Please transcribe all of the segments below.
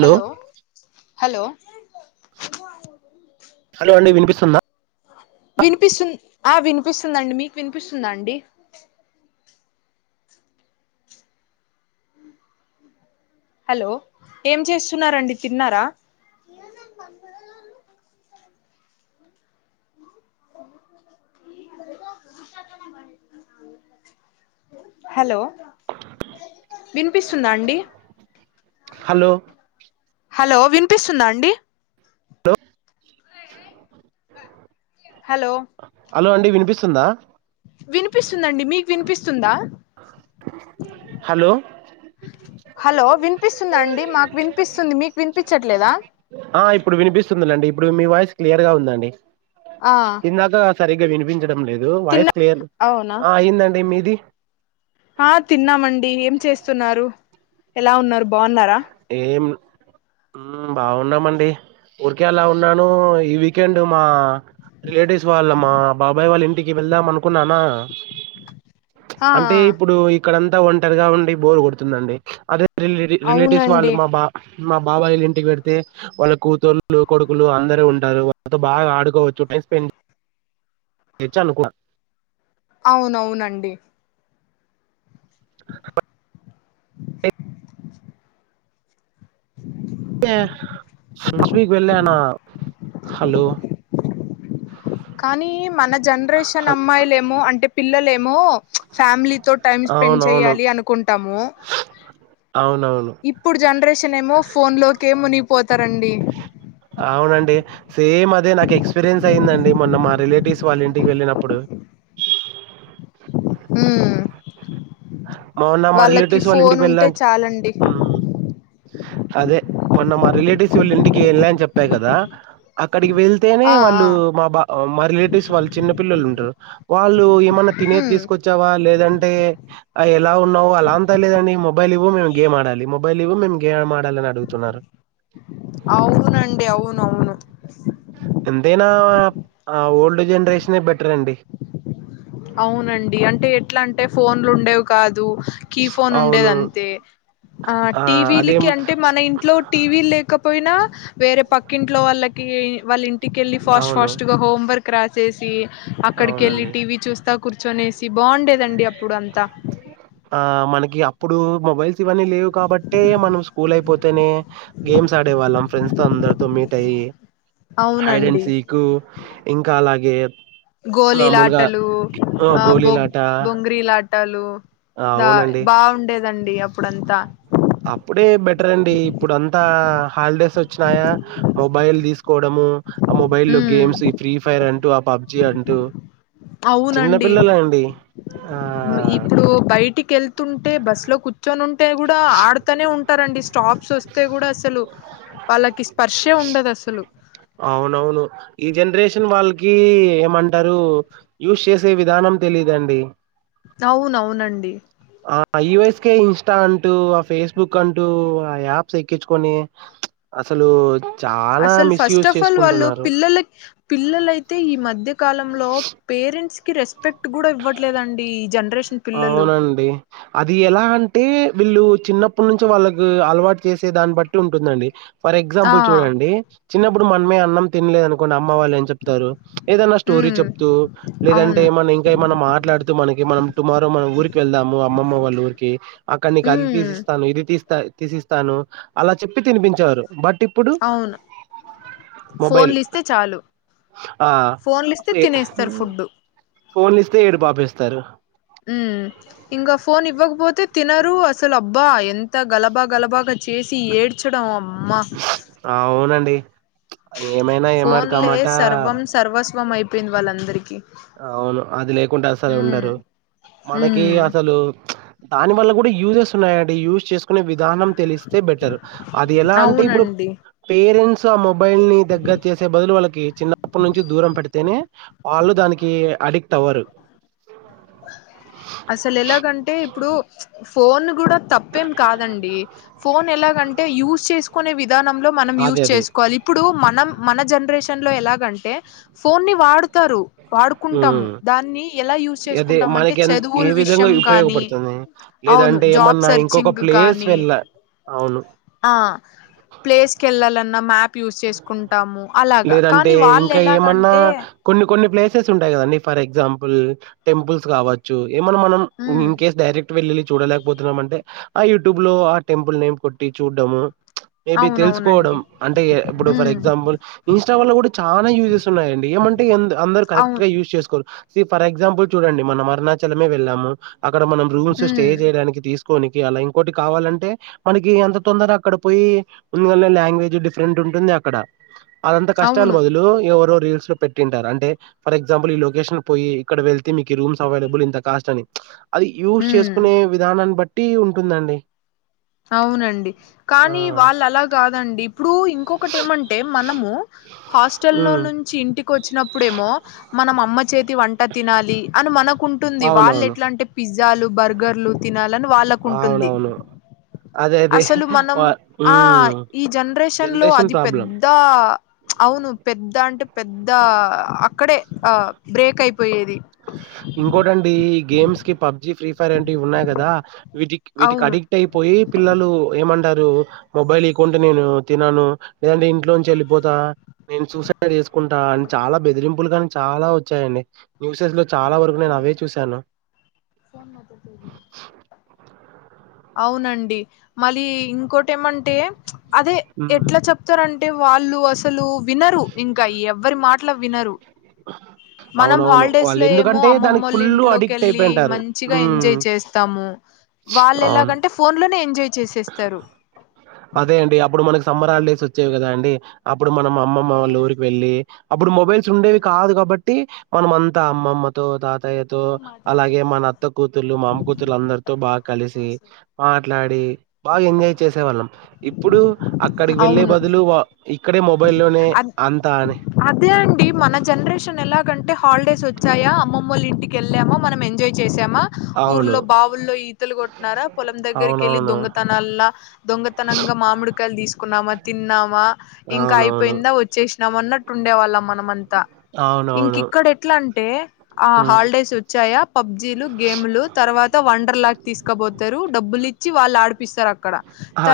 Hello hello hello అండి వినిపిస్తుందా వినిపిస్తు ఆ వినిపిస్తుందండి మీకు వినిపిస్తుందా అండి హలో ఏం చేస్తున్నారండి తిన్నారా ఉషనే హలో విన్పిస్తుందా అండి హలో హలో విన్పిస్తుందా అండి హలో హలో అండి వినిపిస్తుందా వినిపిస్తుందండి మీకు వినిపిస్తుందా హలో హలో విన్పిస్తుందా అండి మాకు విన్పిస్తుంది మీ ఆ ఇప్పుడు వినిపిస్తుంది లేండి ఇప్పుడు మీ వాయిస్ క్లియర్ గా ఉందండి ఆ ఇందాక సరిగ్గా వినిపించడం లేదు తిన్నా వాయిస్ క్లియర్ అవునా ఆ అయిందండి మీది ఆ తిన్నామండి ఏం చేస్తున్నారు? ఎలా ఉన్నరు బావున్నరా? ఏం, మ్ బాగున్నామండి ఉర్కే అలా ఉన్నాను ఈ వీకెండ్ మా రిలేటివ్స్ వాళ్ళ మా బాబాయ్ వాళ్ళ ఇంటికి వెళ్దాం అనుకున్నానా ఆ అంటే ఇప్పుడు ఇక్కడంత ఒంటరిగా ఉండి బోర్ కొడుతుందండి అదే రిల్ రి రీ రిలేటివ్స్ వాళ్ళు అవునండి మా బా మా బాబాయిలింట్ ఇంటికి వేడితే వాళ్ళ కూతుళ్ళు, కొడుకులు అందరు ఉంటారు వాళ్ళతో బాగా ఆడుకోవచ్చు టైం స్పెండ్ చ్చాలు కూడా అవునవునండి [unintelligible] [inaudible] లాస్ట్ వీక్ వెళ్ళానా, హలో కనీ మన జనరేషన్ హల్ అమ్మాయిలేమో అంటే పిల్లలేమో ఫ్యామిలీతో టైమ్ స్పెండ్ అవునవును. చేయాలి అనుకుంటాము అవునవును. ఇప్పుడు జనరేషన్ ఏమో ఫోన్ లోకే మునిగిపోత్ అవునండి సేమ్ అదే నాకు ఎక్స్పీరియన్స్ అయ్యిందండి మొన్న మా రిలేటివ్స్ వాళ్ళ ఇంటికి వెళ్ళినప్పుడు [unintelligible] ఉమ్ మోన్న మా వాళ్ళకి రిలేటివ్స్ వాళ్ళ ఫోన్ ఇంటికి ఉంటే వెళ్ళాన్ చ్ చాలండి ఉమ్ అదే మొన్న మా రిలేటివ్స్ వీళ్ళింటికి ఎల్లా అని చెప్పా గదా అక్కడ్ డికి వెళ్తేనే ఆ ఆ వాళ్ళు మా బా మా రిలేటివ్స్ వాళ్ళు చిన్న పిల్లలు ఉంటరు వాళ్ళు ఏమన్న తినేది ఉమ్ తీసుకొచ్చావా లేదంటే లా ఉన్నావు అలాంత లేదండి మొబైల్ ఇవ్వు మేము గేమ్ ఆడాలి మొ మొబైల్ ఇవ్వు మేము గేమ్ ఆడాలని అడుగుతున్నారు అవునండి అవును అవును ఎంతైనా ఆ ఓల్డ్ జనరేషనే బెటర్ అండి అవునండి అంటే ఎట్లా అంటే ఫోన్లు ఉండేవి కాదు కీ ఫోన్ అవును ఉండేదంతే, ఆ టీ వీ లకి అంటే మన ఇంట్లో టీ వీ ల్లేకప్ పోయినా వేరే పక్కింట్లో వాళ్ళకి వాళ్ళ ఇంటికెళ్ళి ఫాస్ట్ అవును ఫాస్ట్ గా హోమ్వర్క్ క్రాసేసి అక్కడికెళ్ళి అవునండి టీ వీ చూస్తాకూర్చొనేసి బాగుండేదండి అప్పుడు అంతా ఆ మనకి అప్పుడూ మొబైల్ ఇవన్నీ లేవు కాబట్టే మనం స్కూల్ అయిపోతేనే గేమ్స్ ఆడేవాళ్ళం ఫ్రెండ్స్ తో అందరితో మీట్ అయ్యి హైడన్ అవునండి. సీకు ఇంకా అలాగ్ గోలీలాటలూ, ఆ బొ బొంగ్రీలాటల్ లు ఆ గా అవునండి. బావుండేదండి అప్పుడంతా ట్రన్డి ఇప్పుడు అంతా హాలిడేస్ వచ్చినాయా మొబైల్ దీసుకోవడము ఆ మొబైల్ లో హ్మ్. గేమ్స్ ఈ ఫ్రీ ఫైర్ అంటూ, ఆ పబ్జి అంటూ అవునండి. చిన్నపిల్లలే అండి ఆ ఇప్పుడు బయటికెళ్తుంటే బస్సులో కూర్చొనుంటే గూడా ఆడతనే ఉంటారండి స్టాప్ ప్స్ ఒస్తే గూడా అసలు వాళ్ళకి స్పర్శే ఉండదసలు అవునవును, ఈ జనరేషన్ వాళ్ళకి ఏమంటరూ యూస్ చేసే విధానం తెలిదండి అవునవునండి ఆ ఈ వైస్కె ఇంస్టా అంటూ ఆ ఫేస్బుక్ అంటూ ఆ యాప్స్ ఎక్కించుకొని అసలు చాలా అసలు ఫస్ట్ మిస్‌యూజ్ ఆఫ్ ఆల్ వాళ్ళు చేసుకుంటున్నారు. పిల్లల పిల్లలైతే ఈ మధ్య కాలంలో పేరెంట్స్ రెస్పెక్ట్ కూడ ఇవ్వట్లేదండి జనరే అవునండి అది ఎలా అంటే వీళ్ళు చిన్నప్పటి నుంచి వాళ్ళకు అలవాటు చేసే దాన్ని బట్టి ఉంటుందండి ఫర్ ఆ ఎగ్జాంపుల్ చూడండి చిన్నప్పుడు మనమే అన్నం తినలేదు అనుకోండి అమ్ మ్మ వాళ్ళు ఏం చెప్తారు ఏదన్నా స్టోరీ ఉమ్ చెప్తూ లేదంటే అవును ఏమన్నా ఇంకా ఏమన్నా మాట్లాడుతూ మనకి మనం మనం మన ఊరికి వెళ్దాము అమ్మమ్మ వాళ్ళ ఊరికి అక్కడ నీకు అది ఉమ్ తీసిస్తాను ఇది తీస్తా తీసి ఇస్తాను అలా చెప్పి తినిపించారు బట్ ఇప్పుడు అవును మొబైల్ ఫోన్లు ఇస్తే చాలు ఆ ఫోన్లు ఇస్తే తినేస్తారు ఫుడ్ ఫోన్ ఇస్తే ఏడుపు ఆపేస్తారు హ్మ్ ఇంకా ఫోన్ ఇవ్వకపోతే తినరు అసలు అబ్బా ఎంత గలబా గలబ చేసి ఏడ్చడం అమ్మ అవునండి. ఏమైనా ఏమాట ఫోన్లే కామాట సర్వం సర్వస్ వం అయిపోయింది వాళ్ళందరికీ కుంటే అసలు ఉమ్ ఉండరు మనకి ఉమ్ అసలు దాని వల్ల కూడా యూజెస్ ఉన్నాయండి యూజ్ చేస్ చేసుకునే విధానం తెలిస్తే బెటర్ అది ఎలా అంటే ఇప్పుడు అవునండి పేరెంట్స్ ఆ మొబైల్ ని దగ్గర చేసే బదులు వాళ్ళకి చిన్నప్పటి నుంచి దూరం పెడితేనే వాళ్ళు దానికి అడిక్ట్ అవ్వరు అసలు ఎలాగంటే ఇప్పుడు ఫోన్ కూడా తప్పేం కాదండి ఫోన్ ఎలాగంటే యూస్ చేసుకునే విధానంలో మనం యూస్ అదే అదే చేసుకోవాలి ఇప్పుడు మనం మనం మన జనరేషన్ లో ఎలాగంటే ఫోన్ ని వాడు వాడుకుంటారు వాడుకుంటాము ఉమ్ దాన్ని ఎలా యూస్ చేస్ అదే కుంటామంటే మనకి ఎంత ఏ చదువుల విధంగా విషయం గానీ ఉపయోగపడుతుంది అవును లేదంటే జాబ్ ఏమన్నా ఇంకొక సర్చింగ్ ప్లేస్ గాని వెళ్ళ అవును ఆ ప్లేస్ కెళ్ళాలన్న మ్యా యూస్ చేసుకుంటాము అలాగ లేదంటే కానీ వాళ్ళు ఎలాగంటే యూజెస్ ఉంటాయి కదండి ఫర్ ఎక్సంపుల్ టెంపుల్స్ కావచ్చు ఏమన్నా మనం ఉమ్ ఇన్ కేస్ డైరెక్ట్ వెళ్ళిఎల్లి చూడలేకపోతున్నాం అంటే ఆ యూట్యూబ్ లో ఆ టెంపుల్ నేమ్ కొట్టి చూడ్డము మేబి అవునవునండి తెలుసుకోవడం అంటే ఇప్పుడు ఫర్ ఉమ్ ఎక్సాంపుల్ ఇన్స్టా వల్ల కూడా చాలా యూజెస్ ఉన్నాయి అండి ఏమంటే అందరూ కరెక్ట్ అవును గా యూజ్ చేసుకో ఫర్ ఎక్సాంపుల్ చూడండి మనం అరుణాచలమే వెళ్ళాము అక్కడ మనం రూమ్స్ స్టే ఉమ్ చేయడానికి తీసు కోనికి అలా ఇంకోటి కావాలంటే మనకి ఎంత తొందర అక్కడ పోయి ఉంది అన్నది లాంగ్వేజ్ డిఫరెంట్ ఉ ఉంది అక్కడ అదంత కష్టాలు అవును బదులు ఎవరో పెట్టుంటారు అంటే ఫర్ ఎక్సాంపుల్ ఈ లొకేషన్ పోయి ఇక్కడ వెళ్తే మీ రూమ్స్ అవైలబుల్ ఇంత కాస్ట్ అని అది యూస్ హ్మ్ చేసుకునే విధానాన్ని బట్టి ఉంటుందండి అవునండి ఆ! కానీ వాళ్ళు అలా కాదండి ఇప్పుడు ఇంకొటి ఏమంటే మనము హాస్టల్లో హ్మ్. నుంచి ఇంటికి ఇంటికొచ్చి వచ్చినప్పుడు ఏమో మనం అమ్మ చేతి వంట తినాలి అని మనకుంటుంది వాళ్ళ అవునవును. ఎట్లా అంటే పిజ్ పిజ్జాలు బర్గర్లు తినాలని వాళ్ళకుంటుంది అవునవును. అదే అదే. అసలు మనం వ ఆ హ్మ్. ఈ జనరేషన్ లో అది పెద్ద అవును పెద్ద అంటే పెద్ద అక్కడే ఆ బ్రేక్ అయి ఇంకోటండి గేమ్స్ కి పబ్జి ఫ్రీ ఫైర్ వంటివి ఉన్నాయి కదా వీటికి వీటికి అడిక్ట్ అవును అయిపోయి పిల్లలు ఏమంటారు మొబైల్ ఇవ్వకుంటే నేను తిన్నాను లేదంటే ఇంట్లో నుంచి వెళ్ళిపోతా నేను సూసైడ్ చేసు కుంటా అని చాలా బెదిరింపులు కాని చాలా వచ్చాయండి న్యూసెస్ లో చాల వరకు నేను అవే చూశాను అవునండి మళ్ళీ ఇంకోటి ఏమంటే ప్చ్ అదే హ్మ్. ఎట్లా చెప్తారంట అంటే వాళ్ళు అసలు అసలు వినరు ఇంకా ఎవరి మాటలు వినరు మనం అవునవును. హాలిడేస్ లో ఏమో వాళ్ళెందుకంటే దానికి అమ్మమ్మ ఫుల్లు ఇంట్లోకి అడిక్ట్ వెళ్ళి అయిపోయింటారు. మంచిగా హ్మ్. ఎంజాయ్ చేస్తాము హ్మ్ వాళ్ళు అవును. ఎలాగా అంటే ఫోన్లోనే ఎంజాయ్ చేసేస్తారు అదే అండి. అప్పుడు మనకు సమ్మర్ హాలీడేస్ వచ్చేవి కదా అండి అప్పుడు మనం అమ్మమ్మ వాళ్ళ ఊరికి వెళ్ళి అప్పుడు మొబైల్స్ ఉండేవి కాదు కాబట్టి మనం అంతా అమ్మమ్మతో తాతయ్య అత్తయ్యతో ఓ మాట్లాడుతుంది అలాగే మన అత్త కూతుర్లు మామ కూతుర్లు అందరితో బాగా కలిసి మాట్లాడి బాగా ఎంజాయ్ చేసే వాళ్ళం ఇప్పుడు అక్కడికి వెళ్లే బదులు వా అ అదే అండి మన జనరేషన్ ఎలా అంటే హాలిడేస్ వచ్చాయా అమ్మమ్మవోల్ల ఇంటికి వెళ్ళామ మనం ఎంజాయ్ చేస్ శమ అవును. ఊర్లో బావుల్లో ఈతలు కొట్నారా పొలం దగ్గరికి వెళ్ళలి అవునవును. దొంగతనాల దొంగ త్తనంగ మామిడికాయలు తీసుకున్నామా తిన్నామా ఇంక అవునవును. అయిపోయింద వచ్చేసినం అన్నట్టు ఉండేవాళ్ళం మనమంతా ఇంక అవునవును. ఇక్కడ ఎట్లా అంటే ఆ హ్మ్. హాలిడేస్ వచ్ పబ్జీలు గేమ్లు తర్వాత వండర్ లాక్ తీసుకబోతరు డబ్బులు ఇచ్చి వాళ్ళ అడిపిస్తారు అక్కడ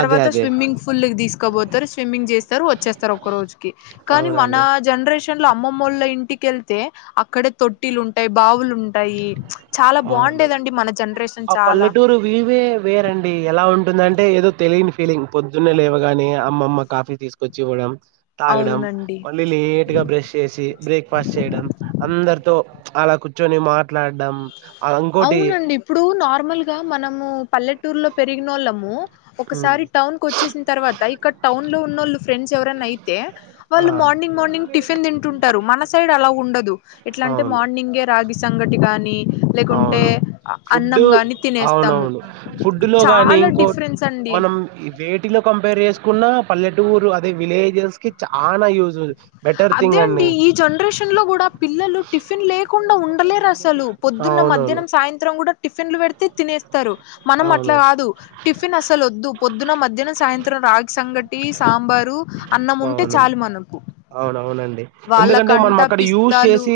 అదే. అదే. స్విమ్మింగ్ పూల్ లకి తీసుకో పోతారు స్విమ్మింగ్ చేసి వచ్చేస్తరూ ఒక రోజుకి కానీ మన అవునండి. జనర్ శాన్లో అమ్మమ్మవోల్ల ఇంటికెళ్తే అక్కడే తొట్టిలు ఉంటాయి బావులుం ఆవులు జనరేషన్ ఆ చాలా పల్లెటూరు వివే వేరండి ఎలా ఉం ఉంటుందంటే ఏదో తెలియని ఫీలింగ్ పొద్దున్నే లేవ గాని అమ్మమ్మ కాఫీ తీసుకొచ్చి ఇవ్వడం తాగడం అవునండి మళ్ళీ లేట్ గా బ్రష్ చేసి బ్రేక్ఫాస్ట్ చేయడం అందరితో అలా కూచొని మాట్లాడం అవునండి ఇప్పుడు నార్మల్ గా మనము పల్లెటూర్లో పెరిగినోళ్ళము ఉమ్, ఒకసారి టౌన్ కు వోచ్చేసిన తర్వాత ఇక్కడ టౌన్ లో ఉన్నోళ్ళు ఫ్రెండ్స్ ఎవరన్న అయితే ఆ వాళ్ళు మ మార్నింగ్ మార్నింగ్ టిఫిన్ తింటుంటరు మన సైడ్ అలా ఉండదు ఎట్ల అంటే అవును మార్నింగే రాగి సంగటి గాని లేకుంటే అవును అ అన్నం ఫుడ్డు గాని తినేస్తాము అవునవును ఫుడ్డులో గానీ చాలా ఇంకో డిఫరెన్స్ అండి మనం ఈ వీటిలో కంప ర్ చేసుకున్న పల్లెటూరు అదే విలేజెస్ కి చానా యూస్ అదే అండి ఈ జనరేషన్ లో గుడా పిల్లలు టిఫిన్ లేకుండ ఉండలేరు అసలు పొద్ పొదున్న అవునవును మధ్యాహ్నం సాయంత్రం గుడా టిఫిన్లు పెడితే తినేస్తారు మనం అట్లా అవును గాదు టిఫిన్ అసలు వద్దు పొద్దున మధ్యానం సాయంత్రం రాగి సంగటి సాంబారు అన్నం ఉంటే చాలు మనకు అవునుఅవునండి ఎందుకంటే మనం వాళ్ళకంట అక్కడ యూస్ పిస్తాలు చేసి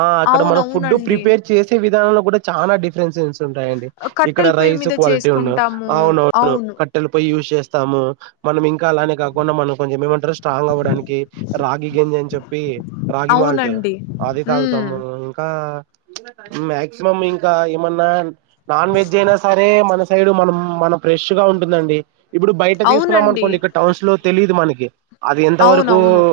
ఆ అక్కడ మనం ఫుడ్ అవునవునండి ప్రిపేర్ చేసి విధానం లో కూడా చాలా డిఫరెన్స్స్ తుంటాయి అండి ఇక్కడ కట్టెల పొయ్యి రైస్ మీద క్వాలిటీ ఉండు చేసుకుంటాము అవునువును అవును కట్టెలు పోయి యూస్ చేస్ స్తాము మనం ఇంక అలానే కాకుండా మనం కొంచెం ఏమంట స్ట్రాంగ్ అవ్వడానికి రాగి గెంజీ అని చెప్పి రాగి మాల్ట్ అవునండి అది ఉమ్ తాగుతాము మాక్సిమం ఇంక ఏమన్నా నాన్ వెజ్ అయినా సరే మన సైడ్ మనం మనం ఫ్రెష్ గా ఉంటుందండి ఇప్పుడు బయట తీసుకున్నాం అవునండి అనుకోండి ఇక్కడ టౌన్స్ లో తెలిదు మనకి అది ఎంత వరకు అవునవును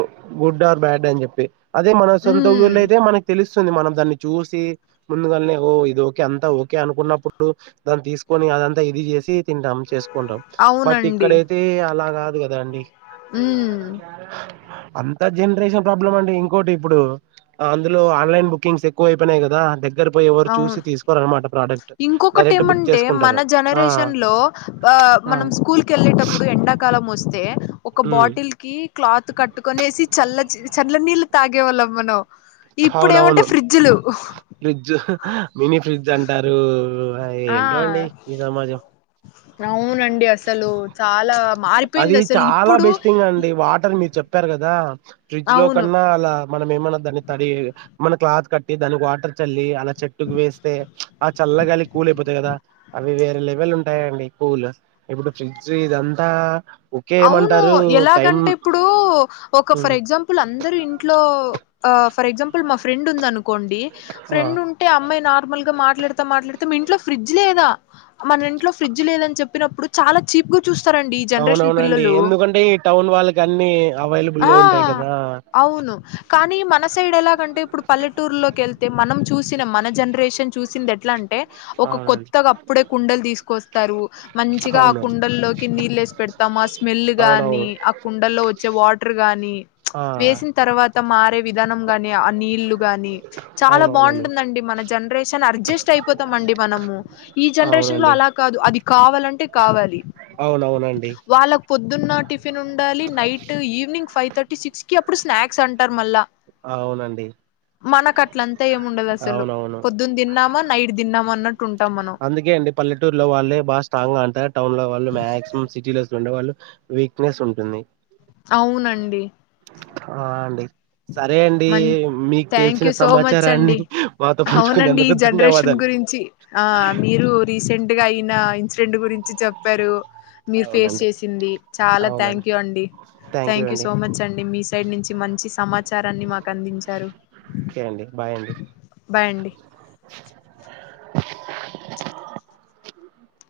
గుడ్ ఆర్ బ్యాడ్ అని జెప్పి అదే మన సొంత ఉమ్ ఊళ్ళో అయితే మనకి తెలిసి సింది మనం దాన్ని చూసి ముందుగానే ఓ ఇది ఓకే అంతా ఓకే అనుకున్నప్పుడు దాన్ని తీసుకొని అదంతా ఇది చేసి తింటాం చేసుకుంటాం బట్ అవునండి ఇక్కడైతే అలా కాదు కదా అండి ఉమ్ అంత జనరేషన్ ప్రాబ్లం అండి ఇంకోటి ఇప్పుడు అందులో ఆన్లైన్ బుకింగ్స్ ఎక్కువ అయిపోనై కదా దగ్ దగ్గర పోయి ఎవరు అవును చూసి తీసుకోర అనమాట ప్రోడక్ట్ ఇంకొకటి డైరెక్ట్ బుక్ ఏమంటే చేసుకుంటరు అ అ మనం స్కూల్కి వెళ్ళేటప్పుడు ఎండకాలం వస్తే ఒక ఉమ్ బాటిల్ కి క్లాత్ కట్టుకొనేసి చల్ల చల్ల నీళ్ళు తాగేవాళ్ళం మనం ఇప్పుడు ఏమంటే ఫ్రీడ్జులు ఆ మినీ ఫ్రిడ్జ్ అంటారు అ ఏంటో అండి ఈ సమాజం అవునండి అసలు చాలా అది మారిపోయింది అసలు చాలా ఇప్పుడు బెస్ట్ థింగ్ అండి వాటర్ మీర్ చెప్పారు కదా ఫ్రిడ్జ్ లో అవును కన్నా అలా మనం ఏమన్నా దాన్ని తరి మన క్లాత్ కట్టి దానికి వాటర్ చల్లి అలా చెట్టుకు వేస్తే అ చల్లగాలికి కూల్ అయిపోతాయి కదా అవి వేరే లెవెల్ ఉంటాయండి కూల్ ఇప్పుడు ఫ్రిడ్జ్ ఇదంతా ఓకే అవును ఏమంటారు టైం ఎలాగంటే ఇప్పుడు ఒక ఫర్ ఎగ్జాంపుల్ అందరూ ఇంట్లో అ ఫర్ ఎక్సంపిల్ మా ఫ్రెండ్ ఉందను కోండి ఆ ఫ్రెండ్ ఉంటే అమ్మాయి నార్మల్ గా మాట్లాడతా మాట్లాడతా మీ ఇంట్లో ఫ్రిడ్జ్ లేదా మన ఇంట్లో ఫ్రిడ్జ్ లేదని చెప్పినప్పుడు చాలా చీప్ గా చూస్తారండి ఈ జనరేషన్ అవునవునండి లో ఎందుకంటే ఈ టౌన్ వాళ్ళకి అన్ని అవైలబుల్ ఆ లో ఉంటాయి కదా అవును కానీ మన సైడ్ ఎలాగంటే ఇప్పుడు పల్లెటూరు లోకి వెళ్తే మనం చూసినం మన జనరేషన్ చూసింది ఎట్లా అంటే ఒక అవునండి కొత్తగా అప్పుడే కుండలు తీసుకొస్తారు మంచిగా ఆ అవునవును కుండల్లోకి నీళ్ళు ఏసి పెడత మా స్మెల్లు గాని అవునవును ఆ కుండల్లో వచ్చే వాటర్ గాని ఆ వేసిన తర్వాత తర్వాత మారే విధానం గాని ఆ నీళ్లు గాని చాలా అవునవునండి బాగుంటుంద అండి మన జనరేషన్ అర్జస్ట్ అయిపోతామ అండి మనము ఈ జనరేషన్ లో అవునండి అలా కాదు అది కావాలంటే కావాలి అవునవునండి వాళ్ళకి పొద్దున్న టిఫిన్ ఉండాలి night evening five thirty six కి అప్పుడు స్నాక్స్ అంటారు మళ్ళా అవును అండి మనకు అట్లంతా ఏం ఉండదు అసలు పొద్దున్న తిన్నామా నైట్ తిన్నామా అన్నట్టు ఉంటాం మనం అందుకే అండి పల్లటూరులో వాళ్ళే బాగా స్ట్రాంగ్ గా అంటారు టౌన్ లో వాళ్ళు మాక్సిమం సిటీలో ఉండే వాళ్ళు వీక్నెస్ ఉంటుంది అవును అండి ఆ అండి సరే అండి మం మీకు థ్యాంక్ తెలిసిన యూ సో మచ్ సమాచారాన్ని అండి మాతో అవునండి ఈ పంచుకున్నందుకు జనరేషన్ ధన్యవాదాలు గురించి ఆ మీరు రీసెంట్ గా అయిన ఇన్సిడెంట్ గురించి చెప్పారు మీరు ఫేస్ అవునండి చేసింది చాలా అవునండి థ్యాంక్ యూ అండి థ్యాంక్ యూ సో మచ్ అండి మీ సైడ్ నుంచి మంచి సమాచారాన్ని మాకు అందించారు ఓకే అండి బాయ్ అండి బాయ్ అండి [inaudible]